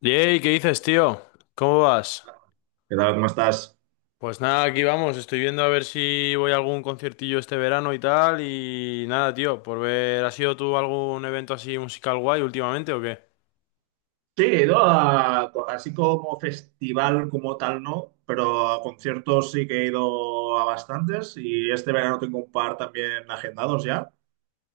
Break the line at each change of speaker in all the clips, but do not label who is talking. Yey, ¿qué dices, tío? ¿Cómo vas?
¿Qué tal? ¿Cómo estás?
Pues nada, aquí vamos. Estoy viendo a ver si voy a algún conciertillo este verano y tal. Y nada, tío, por ver, ¿has ido tú a algún evento así musical guay últimamente o qué?
Sí, ¿no? Así como festival como tal no, pero a conciertos sí que he ido a bastantes y este verano tengo un par también agendados ya.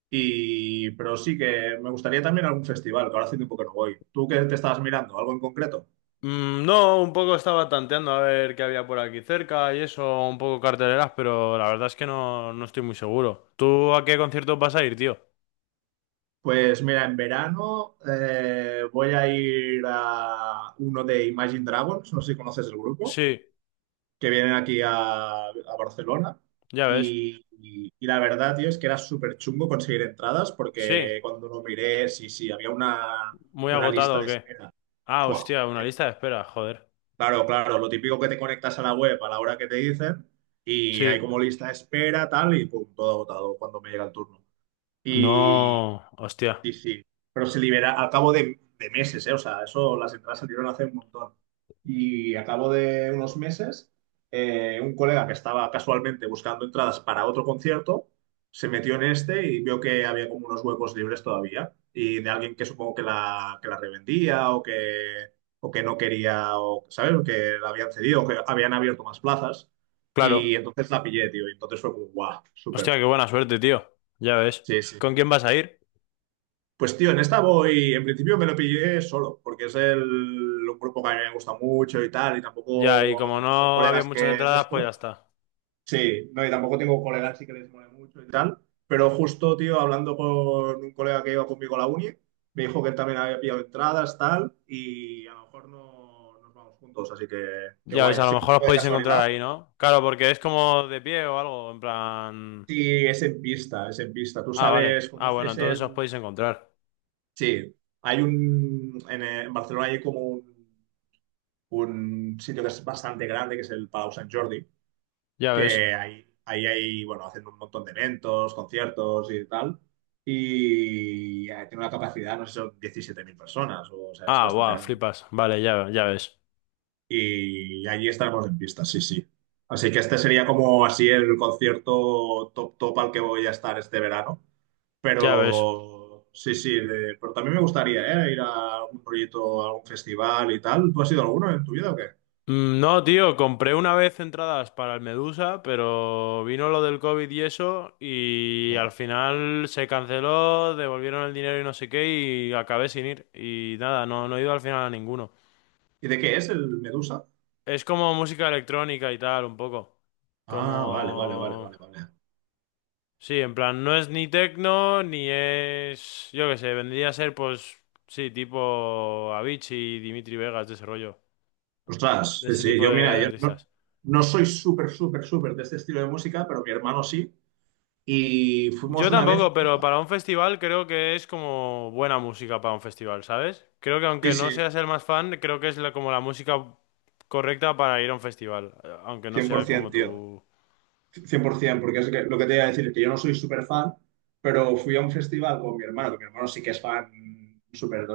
Pero sí que me gustaría también algún festival, que ahora hace tiempo que no voy. ¿Tú qué te estabas mirando? ¿Algo en concreto?
No, un poco estaba tanteando a ver qué había por aquí cerca y eso, un poco carteleras, pero la verdad es que no, no estoy muy seguro. ¿Tú a qué conciertos vas a ir, tío?
Pues mira, en verano voy a ir a uno de Imagine Dragons, no sé si conoces el grupo,
Sí,
que vienen aquí a Barcelona.
ya ves.
Y la verdad, tío, es que era súper chungo conseguir entradas
Sí,
porque cuando lo miré, sí, sí, había una,
muy
una lista
agotado o
de
qué.
espera.
Ah,
Fua.
hostia, una lista de espera, joder.
Claro, claro, lo típico que te conectas a la web a la hora que te dicen y hay
Sí,
como lista de espera, tal, y pum, todo agotado cuando me llega el turno.
no, hostia.
Sí, sí. Pero se libera al cabo de meses, ¿eh? O sea, eso las entradas salieron hace un montón. Y a cabo de unos meses, un colega que estaba casualmente buscando entradas para otro concierto, se metió en este y vio que había como unos huecos libres todavía. Y de alguien que supongo que que la revendía o que no quería, o, ¿sabes? O que la habían cedido, o que habían abierto más plazas. Y
Claro.
entonces la pillé, tío. Y entonces fue como, guau,
Hostia,
súper.
qué buena suerte, tío. Ya ves.
Sí, sí.
¿Con quién vas a ir?
Pues tío, en esta voy, en principio me lo pillé solo, porque es un grupo que a mí me gusta mucho y tal, y
Ya, y como
tampoco tengo
no había
colegas
muchas
que de
entradas, pues ya
esto.
está.
Sí, no, y tampoco tengo colegas así que les mole mucho y tal. Pero justo, tío, hablando con un colega que iba conmigo a la uni, me dijo que él también había pillado entradas, tal, y a lo mejor no nos vamos juntos, así que
Ya
guay,
ves, a lo
así un
mejor os
poco de
podéis encontrar
casualidad.
ahí,
Pero
¿no? Claro, porque es
sí, sí.
como de pie o algo, en plan...
Sí, es en pista, es en pista. Tú
Ah, vale.
sabes,
Ah, bueno,
conoces
entonces
el.
os podéis encontrar.
Sí, hay en Barcelona hay como un sitio que es bastante grande, que es el Palau Sant Jordi,
Ya ves.
que ahí hay, bueno, hacen un montón de eventos, conciertos y tal, y tiene una capacidad, no sé, si son 17.000 personas, o sea, es
Ah,
bastante
guau,
grande.
flipas. Vale, ya, ya ves.
Y allí estaremos en pista, sí, sí. Así que este sería como así el concierto top top al que voy a estar este verano.
Ya ves.
Pero sí, sí, pero también me gustaría, ¿eh? Ir a algún proyecto, a algún festival y tal. ¿Tú has ido a alguno en tu vida o qué?
No, tío, compré una vez entradas para el Medusa, pero vino lo del COVID y eso, y al
Wow.
final se canceló, devolvieron el dinero y no sé qué, y acabé sin ir. Y nada, no, no he ido al final a ninguno.
¿Y de qué es el Medusa?
Es como música electrónica y tal, un poco.
Ah, vale, vale, vale,
Como...
vale, vale.
Sí, en plan, no es ni techno, ni es... Yo qué sé, vendría a ser pues... Sí, tipo Avicii, Dimitri Vegas, de ese rollo.
Ostras,
De
sí,
ese
sí,
tipo
yo
de
mira, yo no,
artistas.
no soy súper, súper, súper de este estilo de música, pero mi hermano sí. Y fuimos
Yo
una vez,
tampoco, pero para un festival creo que es como buena música para un festival, ¿sabes? Creo que
sí,
aunque no
sí,
seas el más fan, creo que es como la música correcta para ir a un festival, aunque no sea como
100%, tío.
tu...
100%, porque es lo que te iba a decir es que yo no soy súper fan, pero fui a un festival con mi hermano, que mi hermano sí que es fan súper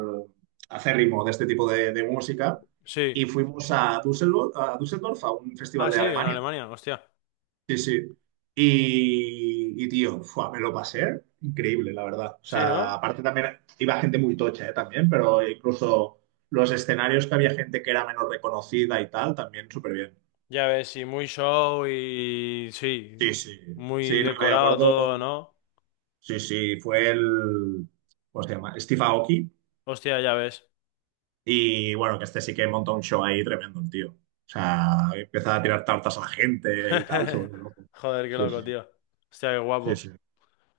acérrimo de este tipo de música,
Sí.
y fuimos a Düsseldorf, a un festival
Ah,
de
sí, en
Alemania.
Alemania, hostia.
Sí, sí. Y, tío, fua, me lo pasé increíble, la verdad. O
Sí,
sea,
¿no?
aparte también iba gente muy tocha, también, pero incluso los escenarios que había gente que era menos reconocida y tal, también súper bien.
Ya ves, sí, muy show y...
Sí,
Sí,
sí.
muy
Sí, no, de
decorado
acuerdo.
todo, ¿no?
Sí, sí, fue el, ¿cómo se llama? Steve Aoki.
Hostia, ya ves.
Y bueno, que este sí que montó un show ahí tremendo, el tío. O sea, empieza a tirar tartas a la gente y tal, sobre todo.
Joder, qué
Sí,
loco,
sí,
tío. Hostia, qué
sí, sí,
guapo.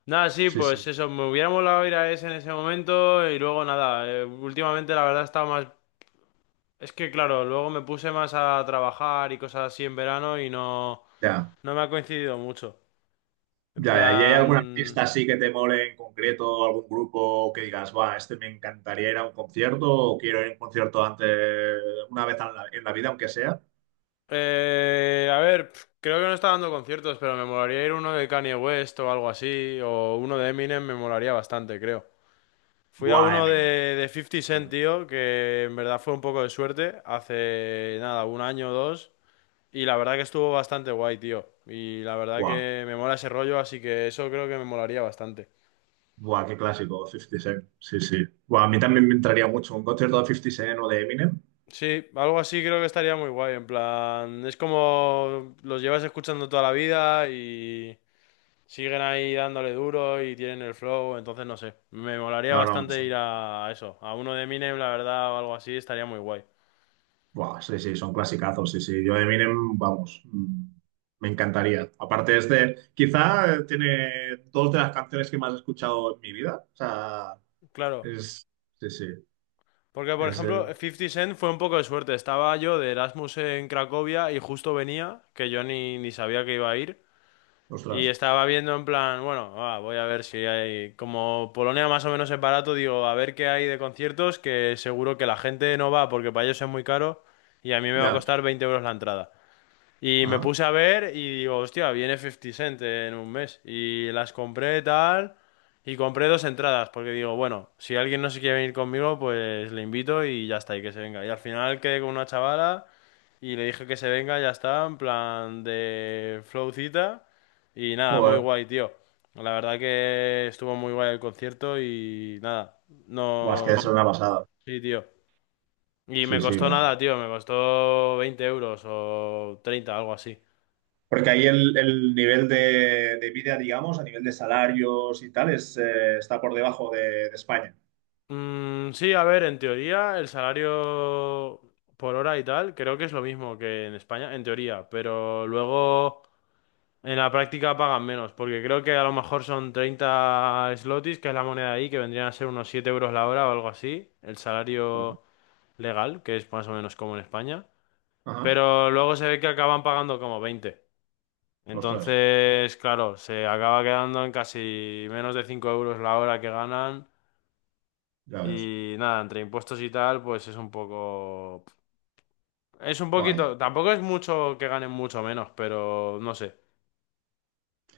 Nada, sí,
sí,
pues
sí.
eso, me hubiera molado ir a ese en ese momento y luego nada, últimamente la verdad estaba más... Es que claro, luego me puse más a trabajar y cosas así en verano y no,
Ya,
no me ha coincidido mucho. En
ya, ya. ¿Y hay algún
plan...
artista así que te mole en concreto, algún grupo que digas, va, este me encantaría ir a un concierto o quiero ir a un concierto antes, una vez en la, vida, aunque sea?
A ver, pf, creo que no está dando conciertos, pero me molaría ir a uno de Kanye West o algo así, o uno de Eminem me molaría bastante, creo. Fui a
Buah,
uno
Eminem.
de 50 Cent,
Bueno,
tío, que en verdad fue un poco de suerte, hace nada, un año o dos. Y la verdad que estuvo bastante guay, tío. Y la verdad
wow.
que me mola ese rollo, así que eso creo que me molaría bastante.
Buah, qué clásico, 50 Cent. Sí, sí. Buah, a mí también me entraría mucho un concierto de 50 Cent o de Eminem.
Sí, algo así creo que estaría muy guay. En plan, es como los llevas escuchando toda la vida y siguen ahí dándole duro y tienen el flow, entonces no sé. Me molaría
No, no,
bastante ir
son,
a eso, a uno de Eminem, la verdad, o algo así, estaría muy guay.
buah, sí, sí, son clasicazos, sí, sí. Yo de Eminem, vamos, me encantaría. Aparte es de, quizá tiene dos de las canciones que más he escuchado en mi vida. O sea,
Claro,
es, sí, sí,
porque por
es,
ejemplo, 50 Cent fue un poco de suerte. Estaba yo de Erasmus en Cracovia y justo venía, que yo ni sabía que iba a ir.
ostras,
Y estaba viendo en plan, bueno, ah, voy a ver si hay, como Polonia más o menos es barato, digo, a ver qué hay de conciertos, que seguro que la gente no va porque para ellos es muy caro y a mí me va a
ya,
costar 20 euros la entrada. Y me
ajá.
puse a ver y digo, hostia, viene 50 Cent en un mes. Y las compré tal. Y compré dos entradas, porque digo, bueno, si alguien no se quiere venir conmigo, pues le invito y ya está, y que se venga. Y al final quedé con una chavala y le dije que se venga, ya está, en plan de flowcita. Y nada, muy
Joder,
guay, tío. La verdad que estuvo muy guay el concierto y nada,
buah, es que es una
no...
pasada.
Sí, tío. Y
Sí,
me
sí,
costó nada, tío, me costó 20 euros o 30 algo así.
porque ahí el nivel de vida, digamos, a nivel de salarios y tal, está por debajo de España.
Sí, a ver, en teoría el salario por hora y tal creo que es lo mismo que en España, en teoría, pero luego en la práctica pagan menos, porque creo que a lo mejor son 30 slotis, que es la moneda ahí, que vendrían a ser unos 7 euros la hora o algo así, el
Vale.
salario legal, que es más o menos como en España,
Ajá.
pero luego se ve que acaban pagando como 20.
Ostras,
Entonces, claro, se acaba quedando en casi menos de 5 euros la hora que ganan.
ya ves.
Y nada, entre impuestos y tal, pues es un poco... Es un
Vaya.
poquito... Tampoco es mucho que ganen mucho menos, pero no sé.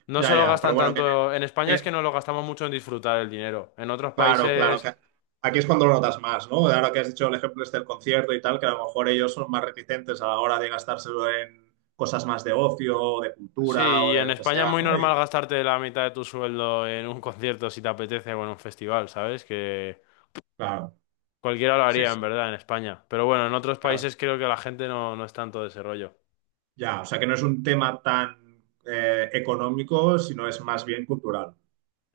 No se
Ya,
lo
ya, pero
gastan
bueno,
tanto... En España es
que-
que no lo gastamos mucho en disfrutar el dinero. En otros
claro, claro,
países...
que aquí es cuando lo notas más, ¿no? Ahora que has dicho el ejemplo este del concierto y tal, que a lo mejor ellos son más reticentes a la hora de gastárselo en cosas más de ocio, o de
Sí,
cultura o
y
de
en
lo que
España es
sea,
muy
¿no?
normal
Y
gastarte la mitad de tu sueldo en un concierto si te apetece o en un festival, ¿sabes? Que
claro,
cualquiera lo
sí,
haría en
sí,
verdad en España. Pero bueno, en otros
claro.
países creo que la gente no es tanto de ese rollo.
Ya, o sea que no es un tema tan económico, sino es más bien cultural.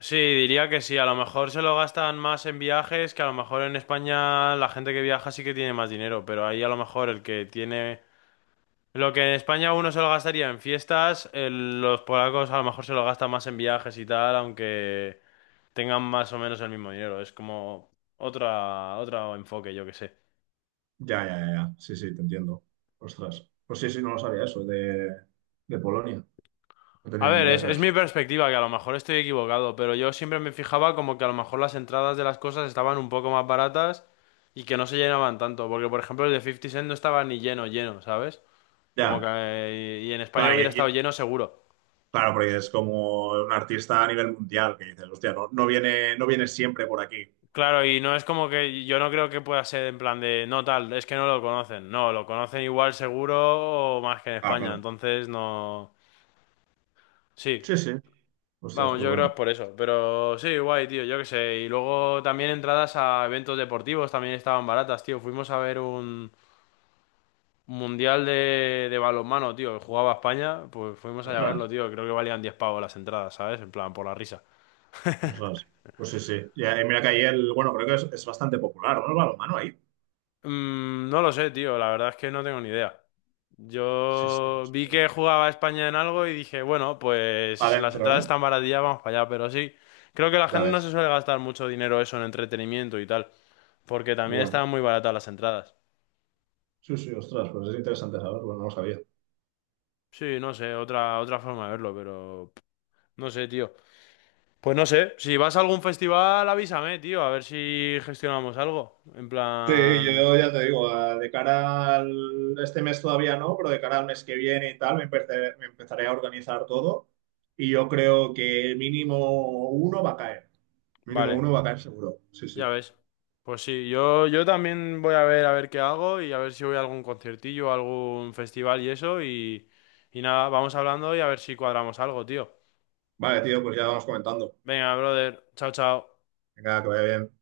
Sí, diría que sí. A lo mejor se lo gastan más en viajes, que a lo mejor en España la gente que viaja sí que tiene más dinero, pero ahí a lo mejor el que tiene... Lo que en España uno se lo gastaría en fiestas, los polacos a lo mejor se lo gastan más en viajes y tal, aunque tengan más o menos el mismo dinero. Es como otro enfoque, yo que sé.
Ya, ya, ya, ya. Sí, sí, te entiendo. Ostras. Pues sí, sí, no lo sabía eso, de, Polonia. No
A
tenía ni
ver,
idea, creo.
es mi perspectiva, que a lo mejor estoy equivocado, pero yo siempre me fijaba como que a lo mejor las entradas de las cosas estaban un poco más baratas y que no se llenaban tanto, porque por ejemplo el de 50 Cent no estaba ni lleno, lleno, ¿sabes? Como que...
Ya,
Y en España
claro,
hubiera estado lleno seguro.
claro, porque es como un artista a nivel mundial que dices, hostia, no, no viene, no viene siempre por aquí.
Claro, y no es como que yo no creo que pueda ser en plan de, no tal, es que no lo conocen, no, lo conocen igual seguro o más que en
Ah,
España,
claro.
entonces no... Sí,
Sí, sí. Ostras,
vamos,
qué
yo creo que
bueno.
es por eso. Pero sí, guay, tío, yo qué sé. Y luego también entradas a eventos deportivos también estaban baratas, tío. Fuimos a ver un mundial de balonmano, tío, que jugaba España. Pues fuimos allá a
Ostras,
verlo, tío. Creo que valían 10 pavos las entradas, ¿sabes? En plan, por la risa.
ostras. Pues sí, sí. Ya, y mira que ahí el, bueno, creo que es bastante popular, ¿no? El balonmano ahí.
No lo sé, tío. La verdad es que no tengo ni idea.
Sí, sí, me
Yo vi
suena que
que
sí.
jugaba España en algo y dije, bueno, pues las
Adentro,
entradas
¿no?
están baratillas, vamos para allá. Pero sí, creo que la
Ya
gente no
ves.
se suele gastar mucho dinero eso en entretenimiento y tal. Porque también
Bueno.
estaban muy baratas las entradas.
Sí, sí, ostras, pues es interesante saberlo, no lo sabía.
Sí, no sé, otra forma de verlo, pero pff, no sé, tío. Pues no sé, si vas a algún festival, avísame, tío, a ver si gestionamos algo. En
Sí,
plan,
yo ya te digo, de cara al este mes todavía no, pero de cara al mes que viene y tal, me empezaré a organizar todo y yo creo que mínimo uno va a caer, mínimo
vale,
uno va a caer seguro, sí,
ya
sí.
ves. Pues sí, yo también voy a ver qué hago y a ver si voy a algún conciertillo, algún festival y eso y nada, vamos hablando y a ver si cuadramos algo, tío.
Vale, tío, pues ya vamos comentando.
Venga, brother, chao, chao.
Venga, que vaya bien.